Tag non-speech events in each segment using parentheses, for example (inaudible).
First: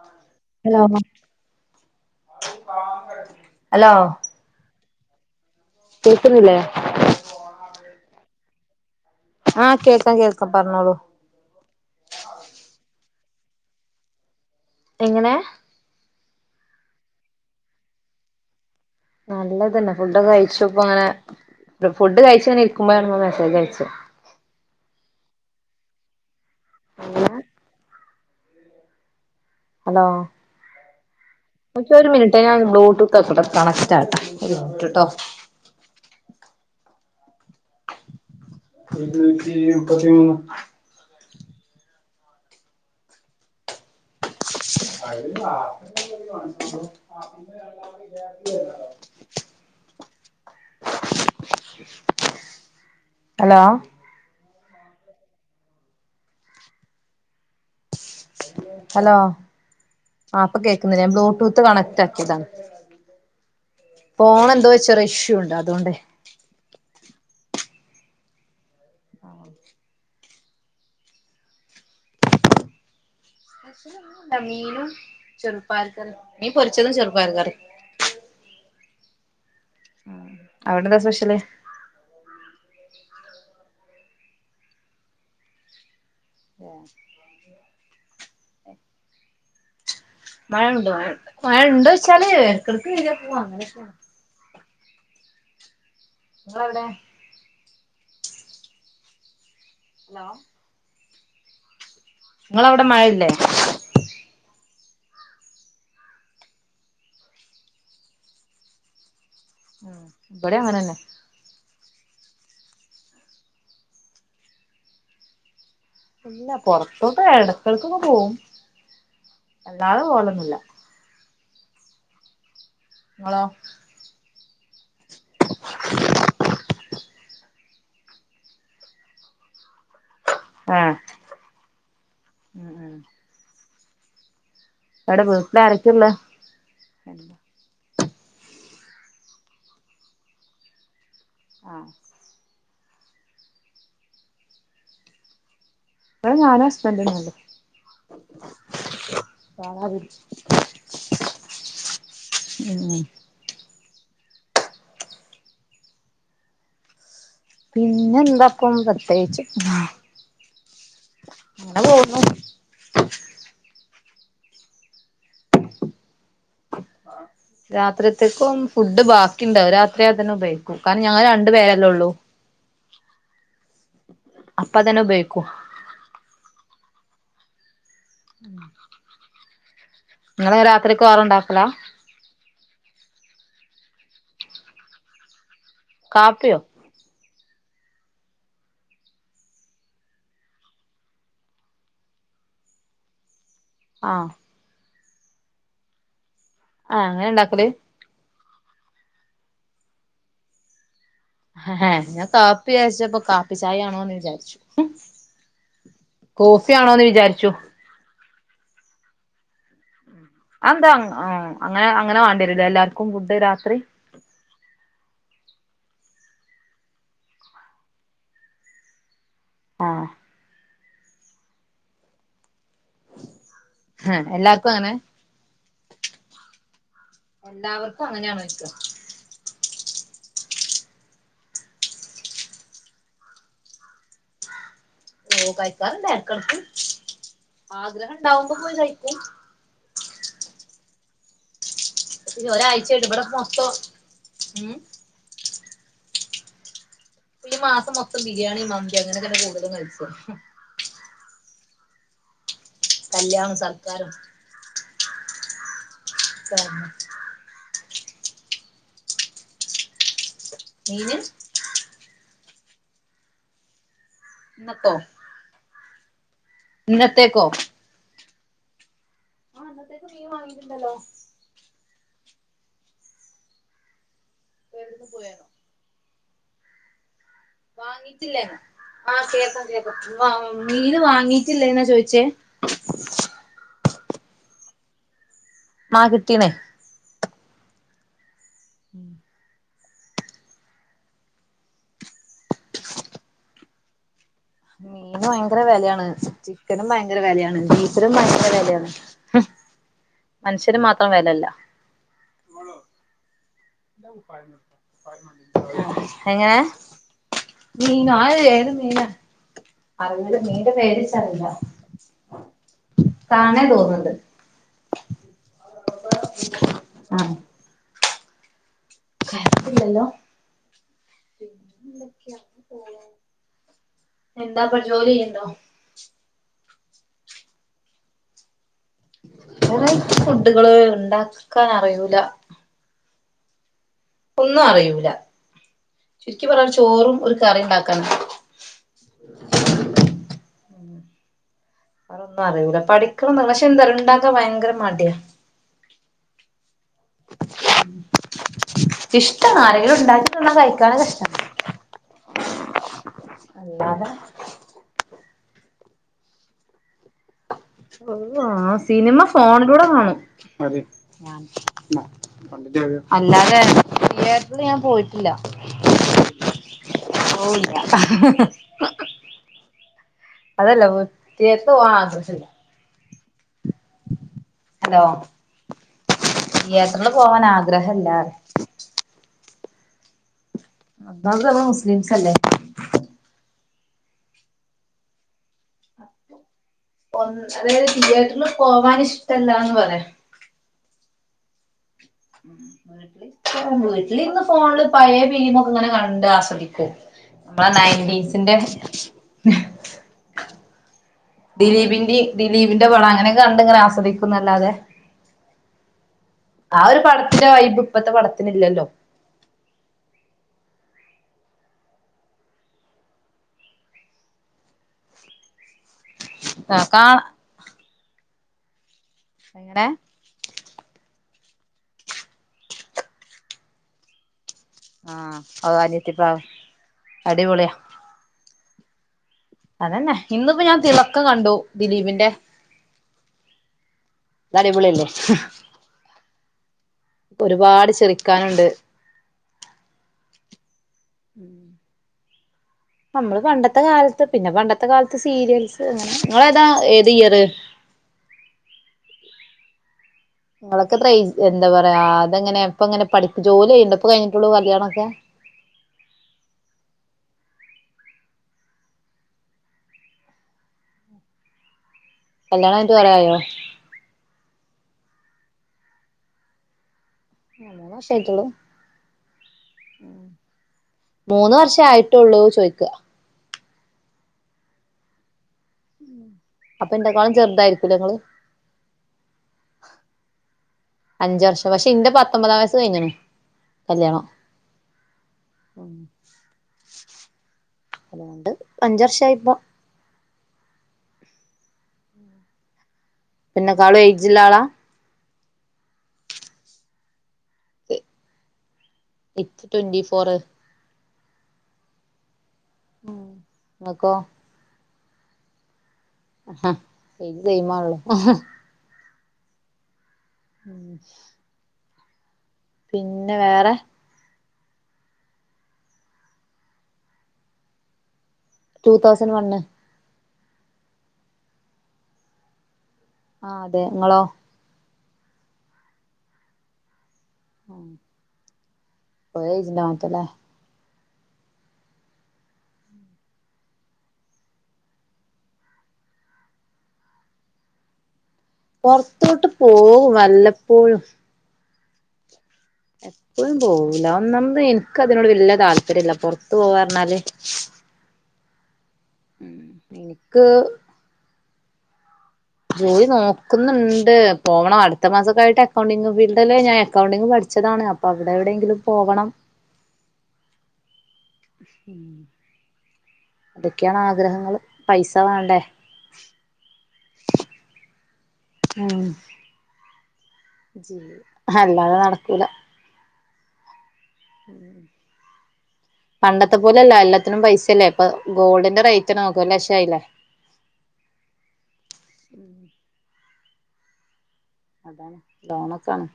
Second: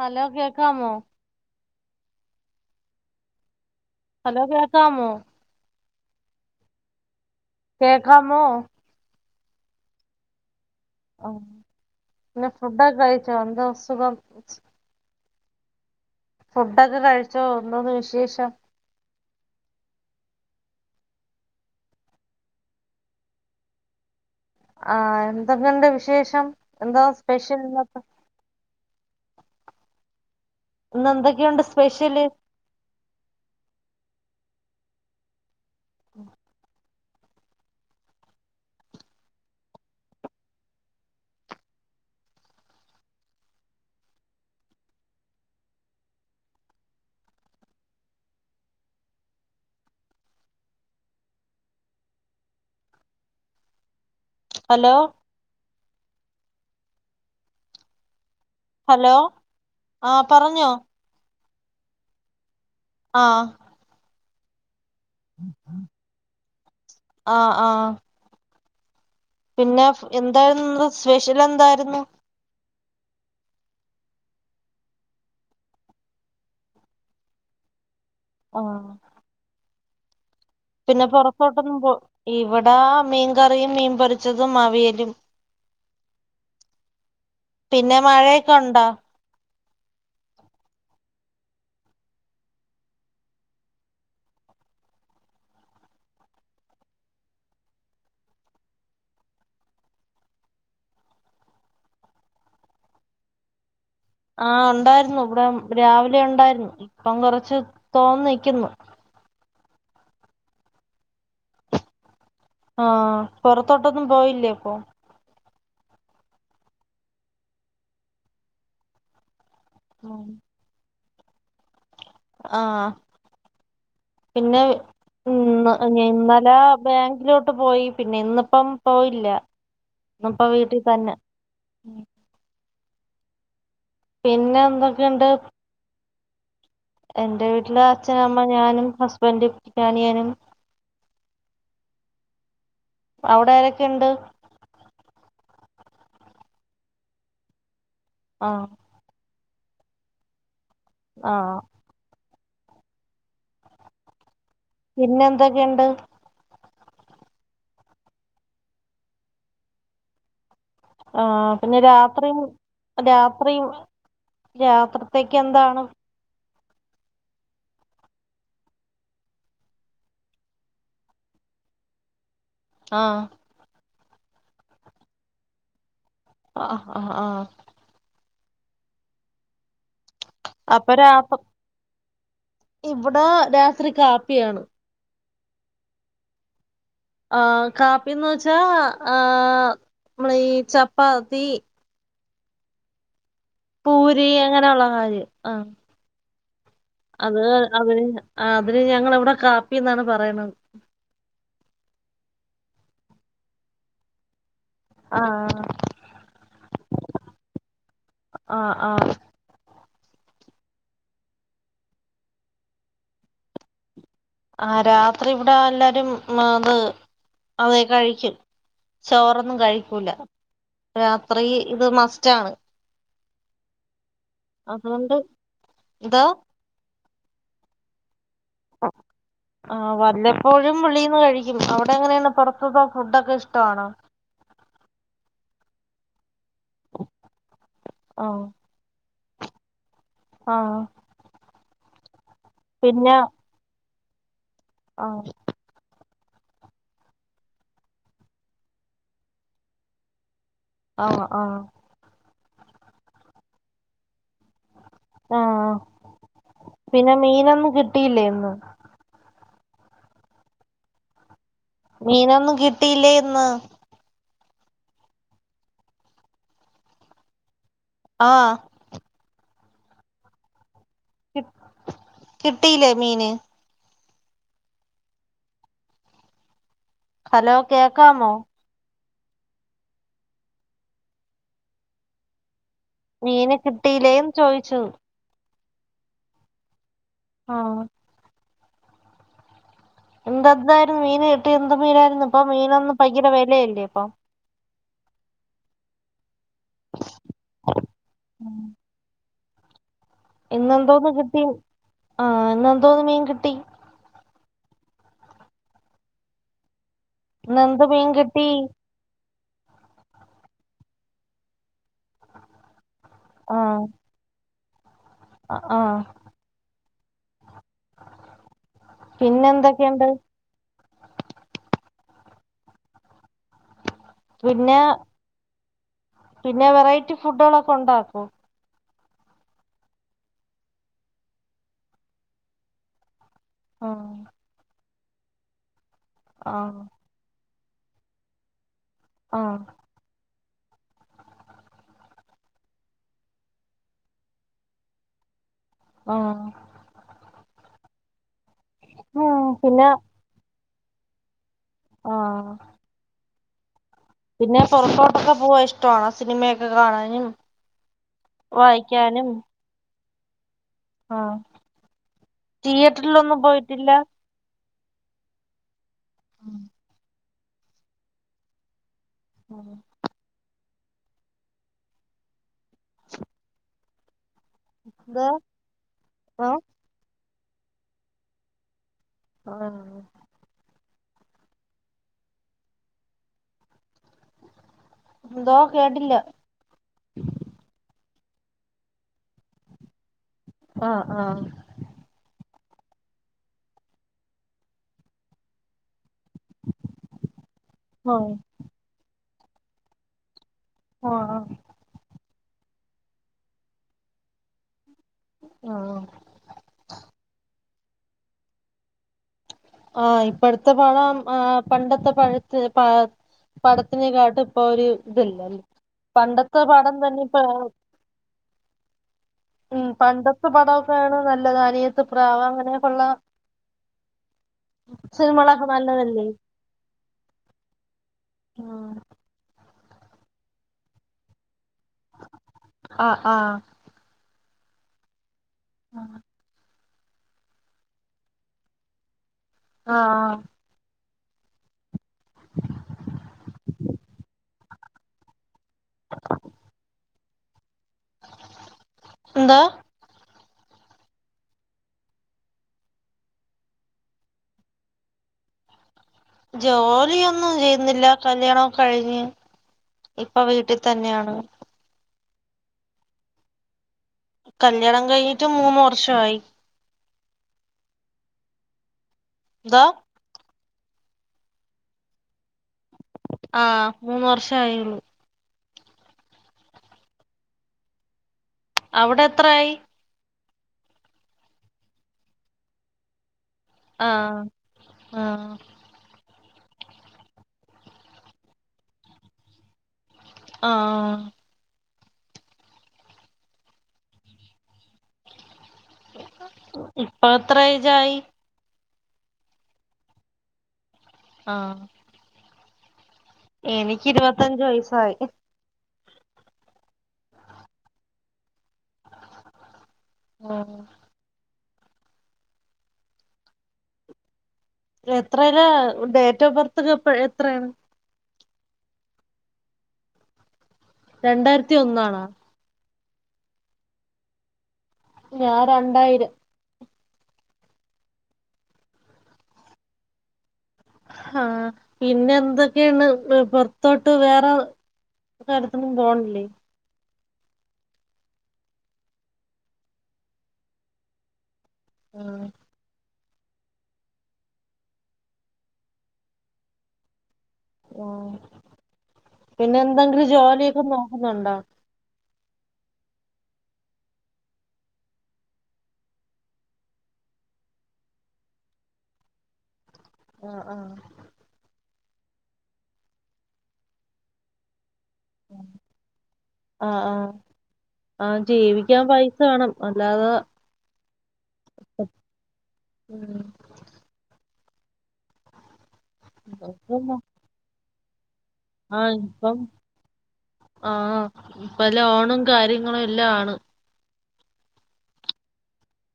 Hello hello കേക്കാമോ hello ഹലോകേക്കാമോ കേൾക്കുന്നില്ലേ കേക്കാ മോ ആകേൾക്കാം കേൾക്കാം പറഞ്ഞോളൂ ആ പിന്നെ ഫുഡൊക്കെ കഴിച്ചോ എന്ത സുഖം എങ്ങനെ ഫുഡൊക്കെ കഴിച്ചോ എന്തുണ്ട് വിശേഷം നല്ലത്ന്നെ ഫുഡെ കഴിച്ചു ഇപ്പ അങ്ങനെ ഫുഡ് കഴിച്ച അങ്ങെ ഇരിക്കുമ്പോഴാണ് ങ്ങള് മെസ്സേജ് അയച്ചത് ആഹ എന്തക്കണ്ട് വിശേഷം എന്താ എങ്ങനെ സ്പെഷ്യൽ ഹലോ ഇന്ന് എന്തൊക്കെയുണ്ട് പക്ഷ ഒരു സ്പെഷ്യല് മിനിറ്റ് ഞാൻ ബ്ലൂടൂത്ത് ഒക്കോൂടെ കണക്റ്റ് ആട്ട ഒരു മിനിറ്റ് കേട്ടോ ഉ ഇി പതി (unintelligible) അ (unintelligible) (unintelligible) (inaudible) ഹലോ ഹലോ ഹലോ ആഹ് ഇപ്പം പറഞ്ഞോ കേൾക്കുന്നില്ലേ ഞാൻ ബ്ലൂടൂത്ത് കണക്റ്റ് ആക്കിയതാ ആഹ ഫോൺ എന്തോ ചെറിയ ഇഷ്യൂ ഉണ്ട് അതോണ്ടെ ആഹ ആഹ പിന്നെ എന്തായിരുന്നു സ്പെഷ്യൽ എന്തായിരുന്നു മീനും ചെറുപയർ കറി മീൻ പൊരിച്ചതും ചെറുപ്പയർ കറിയും ഹ ആഹ പിന്നെ പുറത്തോട്ടൊന്നും പോ ഇവിടെ മീൻകറിയും മീൻ പൊരിച്ചതും അവിയലും ആ പിന്നെ മഴയൊക്കെ ഉണ്ടോ മഴുണ്ട് മഴ ഉണ്ടോന്ന് ചോദിച്ചാൽ ഇടക്കിടക്ക് വര പോവാ അങ്ങനെക്കാണ് നിങ്ങള്എവിടെ? ഹലോ നിങ്ങളവിടെ മഴയില്ലേ? ആ ഉണ്ടായിരുന്നു ഇവിടെ രാവിലെ ഉണ്ടായിരുന്നു ഇപ്പം കൊറച്ച് തോർന്ന് നിക്കുന്നു. ഇവിടെയും അങ്ങനെ തന്നെ. ആഹ് പൊറത്തോട്ടൊന്നും പോയില്ലേ അപ്പൊ? ഇല്ല പൊറത്തോട്ട് ഇടക്ക ൾക്കൊന്നു പോവും അല്ലാതെ പോവലൊന്നുല്ല. ആഹ് നിങ്ങളോ പിന്നെ? ഇന്ന് ഇന്നലെ ബാങ്കിലോട്ട് പോയി പിന്നെ ഇന്നിപ്പം പോയില്ല. അപ്പ വീട്ടിൽ ആഹ് തന്നെ. ഉം ഉം പിന്നെ എന്ത്? അവിടെ വീട്ടില് ആരൊക്കയാ ഉള്ളേ? എന്റെ വീട്ടില് അച്ഛനമ്മ ഞാനും ഹസ്ബൻഡും പിന്നെഅനിയനും. ആ അവിടെ ആരൊക്കെ ഉണ്ട്? ഇവിടെ ഞാനും ഹസ്ബൻഡും ആഹ് വേറാരുല്ല ആഹ ഉം പിന്നെ എന്തൊക്കെയുണ്ട്? പിന്നെ എന്താക്കും പ്രത്യേകിച്ച് ആ പിന്നെ അങ്ങനെ പോകുന്നു രാത്രിയും രാത്രിയും രാത്രിത്തേക്ക് എന്താ രാത്രിത്തേക്കും ഫുഡ് ബാക്കിയുണ്ട്. അത് രാത്രി അതു തന്നെ ഉപയോഗിക്കും.. കാരണം ഞങ്ങൾ രണ്ടു പേരല്ലോള്ളൂ ആഹ് അപ്പതന്നെ ഉപയോഗിക്കും. ആഹ് ആഹ് ഹാ (inaudible) രാത്രി അപ്പ രാഭം. ചോറുണ്ടാക്കലാ ഇവിടെ രാത്രി കാപ്പിയാണ്. കാപ്പിയോ? ആ കാപ്പിന്ന് വെച്ചാ ആ നമ്മളെ ഈ ചപ്പാത്തി പൂരി ആഹ് അങ്ങനെയുള്ള കാര്യം ആ. ആഹ് അങ്ങനെ അത് ഉണ്ടാക്കല് അതിന് ആ അതിന് ഞങ്ങളി വിടെ കാപ്പിന്നാണ് പറയന്നത്. ഹഹ് ഞാൻ കാപ്പി വിചാരിച്ചപ്പോ കാപ്പി ചായയാണോന്ന് വിചാരിച്ചു. ഹും. ആ കോഫിയാണോന്ന് വിചാരിച്ചു. ആഹ്ആഹ് അ എന്താ അങ്ങൻ മ് അങ്ങനെഅങ്ങനെ വേണ്ടി വരൂ ല്ലേ എല്ലാർക്കും ഫുഡ് രാത്രി? ആ രാത്രി ഇവിടെ അല്ലാരും മ ത് അതേ കഴിക്കു. ചോറൊന്നും ആഹ് കഴിക്കൂല രാത്രി ഇത് മസ്റ്റാണ്. ഹ് എല്ലാർക്കും അങ്ങനെ അതുകൊണ്ട് ഇതാ എല്ലാവർക്കും അങ്ങനെയാണോ ചോദിച്ച (inaudible) ആ വല്ലപ്പോഴും വെളീന്ന് കഴിക്കും. അവിടെ എങ്ങനെയാണ് പുറത്തു ത്തെഫുഡൊക്കെ ഇഷ്ടാണോ? ഓ കഴിക്കാറുണ്ട് ഇടക്കിടയ്ക്ക്. ആ ആഗ്രഹണ്ടാവുമ്പോ പോയി കഴിക്കു ആഹ് ഒരാഴ്ചയായിട്ട് പിന്നെ ഇവിടൊക്കെ മൊത്തോ ഉം ആഹ് ഈ മാസം മൊത്തം ബിരിയാണി, മന്തി അങ്ങനെക്കന്നെ കൂടുതലും കഴിച്ചത്. ഹും ആവൊ ആ കല്യാണം, സർക്കാരം ആഹ് പിന്നെ മീനൊന്നും കിട്ടിയില്ലേ ഇന്നും? മീന് മീനൊന്നും കിട്ടിയില്ലേ ഇന്ന് ന്നത്തോ ഇന്നത്തേക്കോ അ ആഹ് ആഹ് ഇന്നത്തേക്ക് മീൻ വാങ്ങിട്ട്ണ്ടല്ലോ കി കിട്ടീലെ മീന് (unintelligible) ഹലോ കേക്കാമോ വാങ്ങീട്ടില്ലെന്നൊ ആഹ് കേൾക്കാം കേൾക്കാം വാ മീന് വാങ്ങീട്ടില്ലെന്നാ ചോയിച്ചേ മീന് കിട്ടീലേന്ന് ചോയിച്ചു മാ കിട്ടീണ് ആഹ് (inaudible) ന്തന്തായിരുന്നു മീന് കിട്ടി എന്ത് മീനാരുന്നു ഇപ്പ മീനൊന്നും ഭയങ്കര വെലയല്ലേ ഇപ്പൊ മീൻന് വയങ്കര വെലയാണ് ചിക്കനും ഭയങ്കര വെലയാണ് ബീഫിനും ഭയങ്കര വെലയാണ് മ്ഹ് മനുഷ്യന് ഇന്നെന്തോന്ന് മാത്രം കിട്ടി വെലല്ല ആഹ് ഇന്നന്തോന്ന് മീൻ കിട്ടി എങ്ങനെ ഇന്നെന്ത് മീൻ മീനൊ അത് കിട്ടി ഏത് മീനാ അറിയൂലമീന്റെ പേര് ച്ചറിയില്ല കാണേ തോന്ന്ണ്ട് അ ആഹ് ആഹ് പിന്നെ കരണ്ടില്ലല്ലോ എന്തൊക്കെയുണ്ട് എന്താപ്പ പിന്നെ ജോലി ചെയ്യണ്ടോ? പിന്നെ വെറൈറ്റി ഫുഡുകളൊക്കെ ഒണ്ടാക്കോ?. വെറൈറ്റി ഫുഡുകള് ഇണ്ടാക്കാനറിയൂല. ആഹ്. ഒന്നും അറിയൂല ചുരുക്കി പറയാണേ ആഹ് ചോറും ഒരു കറിണ്ടാക്കാന് ആഹ്. വെറൊന്നും അറിയൂല്ല പഠിക്കണന്ന് പക്ഷെ എന്താറിയോ ഇണ്ടാക്കാൻ ഭയങ്കര മടിയാ- ആഹ്. ഉം ഇഷ്ടാവ പിന്നെ ആരെങ്കിലും ഉണ്ടാക്കി തന്നാ കഴിക്കാനൊക്കെ ഇഷ്ടാ. ആഹ്. അല്ലാതെ പിന്നെ പൊറത്തോട്ടൊക്കെ പോവാ ഇഷ്ടണോ സിനിമയൊക്കെ കാണാനും? ഒന്നും ആഹ് സിനിമ വായിക്കാനും ഫോണിലൂടെ കാണും. ആഹ് തിയേറ്ററിലൊന്നും അല്ലാതെ പോയിട്ടില്ല (unintelligible) എ ഇന്ന് ഞാൻ പോയിട്ടില്ല. ഉം പോയില്ല. ഉം അതല്ല തീയറ്ററ്പൊ കണ്ട്ട്ടില്ല (inaudible) ഹലോ എന്തോ ആഹ് യെട്ടന് പോവാൻ ആഗ്രഹല്ല (unintelligible) ഒന്നാമത് നമ്മള് മുസിലീംസല്ലേ? ന്തോ കേട്ടില്ല? ഒന്ന് അതായത് തിയേറ്ററിൽ പോവാൻ ഇഷ്ടല്ലാന്ന് പറയാ ആഹ് ആഹ്. മ്മള് വീട്ടിലിരുന്ന് ഫോണില് പഴെ ഫിലീമും. അങ്ങനെ കണ്ട് ആസ്വദിക്കും നമ്മടെ നയൻറ്റീസിന്റെ. ഓഹാ ആഹ്. ദിലീപിന്റി ദിലീപിന്റെ പടം അങ്ങനെ കണ്ടി ങ്ങനെ ആസ്വിക്കുന്നല്ലാതെ ആഹ് ആ ഒരു പടത്തിന്റെ വൈബ് ഇപ്പത്തെ പടത്തിന്ല്ലല്ലോ ആഹ് ഇപ്പടത്തെ പഴം ആഹ് പണ്ടത്തെ പഴത്ത് പ പടത്തിനെക്കാട്ടും ഇപ്പൊ ഒരു ഇതല്ല പണ്ടത്തെ ആ പടം കാ തന്നെ ഇപ്പ എങ്ങനെ ഉം പണ്ടത്തെ പടൊക്കെയാണ് നല്ലത് അനിയത്ത് പ്രാവ് അങ്ങനെയൊക്കെള്ള ആഹ് സിനിമകളൊക്കെ അത് നല്ലതല്ലേ അനിത്തിപ്രാവ് അടിപൊളിയ ആഹ് അതെന്നെ ഇന്നിപ്പോ ഞാൻ തിളക്കം കണ്ടു ദിലീപിന്റെ ആഹ് ആഹ് തടിപൊളില്ലേ ആഹ് ഒരുപാട് ചിറിക്കാനുണ്ട് ആഹ് ആഹ് ഉം നമ്മള് പണ്ടത്തെ കാലത്ത് പിന്നെ പണ്ടത്തെ കാലത്ത് സീരിയൽസ് അങ്ങനെ നിങ്ങളേതാ ഏത് ഇയറ് ന്തോ? നിങ്ങളൊക്കെത്ര എന്താ പറയാ അതെങ്ങനെ ഇപ്പങ്ങനെ പഠിക്ക് ജോലി ചെയ്യണ്ടപ്പൊ ഇപ്പൊ കഴിഞ്ഞട്ടുള്ളൂ കല്യാണൊക്കെ ജോലിയൊന്നും ചെയ്യുന്നില്ല കല്യാണോ കഴിഞ്ഞ് ഇപ്പൊ വീട്ടിത്തന്നെയാണ് കല്യാണായിട്ട് കൊറേ ആയോ? കല്യാണം കഴിഞ്ഞിട്ട് മൂന്ന് വർഷായി ആഹ് മൂന്ന് വർഷായിട്ടൊള്ളു ന്തോ മൂന്ന് വർഷം ആയിട്ടുള്ളൂ ചോയിക്ക ആഹ് മൂന്ന് വർഷേ ആയുള്ളു അപ്പൊ എന്റെക്കാളും ചെറുതായിരിക്കി ല്ലെങ്ങള് അവിടെത്ര ആയി അഞ്ച് വർഷം പക്ഷെ ഇന്റെ പത്തൊമ്പതാം വയസ് കയിഞ്ണ് കല്യാണൊ ആഹ് ആഹ് അതൊണ്ട് അഞ്ച വർഷയി്പ്പോ ആഹ് ആഹ് പിന്നെക്കാളു എയ്ജില്ലാളാ? ഇപ്പൊ എത്ര എയ്ജായി? ഇറ്റ് ട്വന്റി ഫോറ് ആഹ് ഉം എനിക്ക് ഇരുപത്തഞ്ച് വയസായി ആഹ് എയ്ജ് സെയിം ആണല്ലോ ആഹ് പിന്നെ വേറെ? എത്രല ഡേറ്റ് ഓഫ് ബർത്ത്കെ എപ്പ എത്രണ് ടു തൗസൻഡ് വണ്ണ് രണ്ടായിരത്തി ഒന്നാണോ? ആഹ് അതെ ഇങ്ങളോ? ഞാ രണ്ടായിരം ഉം പോയജ്ലാമത്തല്ലേ ആഹ് പിന്നെ എന്തൊക്കെണ് പോർത്തോട്ട് വേറെ ഇപ്പൊ അടുത്തൊന്നും പോണില്ലേ? പൊറത്തോട്ട് പോകും വല്ലപ്പോഴും ഉം എപ്പളും പോവൂല്ല ഒന്നാമത് ഇൻക്ക് അതിനോട് വല്യ താല്പര്യല്ല പൊറത്ത് പോവാ പറഞ്ഞാല് ഓഹ് പിന്നെ എന്തെങ്കിലും എനിക്ക് ജോലിയൊക്കെ നോക്കുന്നുണ്ടോ? ജോലി നോക്ക്ന്നുണ്ട് പോവണം അടുത്ത മാസക്കായിട്ട് അക്കൗണ്ടിങ് ഫീൽഡില് ഞാൻ അക്കൗണ്ടിങ് പഠിച്ചതാണ് അ പ്പൊ അവിടെ എവിടെയെങ്കിലും പോകണം. ആഹ് ആഹ് അതൊക്കെയാണ് ആഗ്രഹങ്ങള് പൈസ വാണ്ടേ ആഹ് ആഹ് ഉം. സ വാണം അല്ലാതെ ഹല്ലാതെ നടക്കൂല ഉം. പണ്ടത്തെ പോലെല്ല ഉം എല്ലാത്തിനും പൈസല്ലേ ഇപ്പൊ ഗോൾഡി ആഹ് ഇപ്പം ആഹ് ഇപ്പൊ ലോണും കാര്യങ്ങളും എല്ലാ ആണ്. അതാണ് ലോണൊക്കാണ്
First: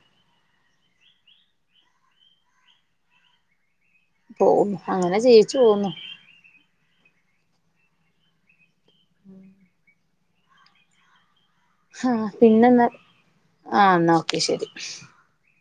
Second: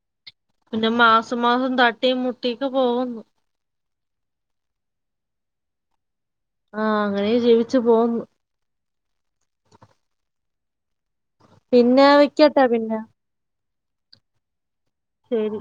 പിന്നെ മാസ മാസം തട്ടിം മുട്ടിം ഒക്കെ പോകുന്നു. പോവുന്നു അങ്ങനെ ജീവിച്ചു പോവുന്നു. ആഹ് അങ്ങനെ ജീവിച്ചു പോവുന്നു. ഉം. പിന്നെ ഹാ വെക്കട്ടെ പിന്നെന്താ പിന്നെ ആഹ് ന്നാ ഓക്കെ ശരി. ശരി.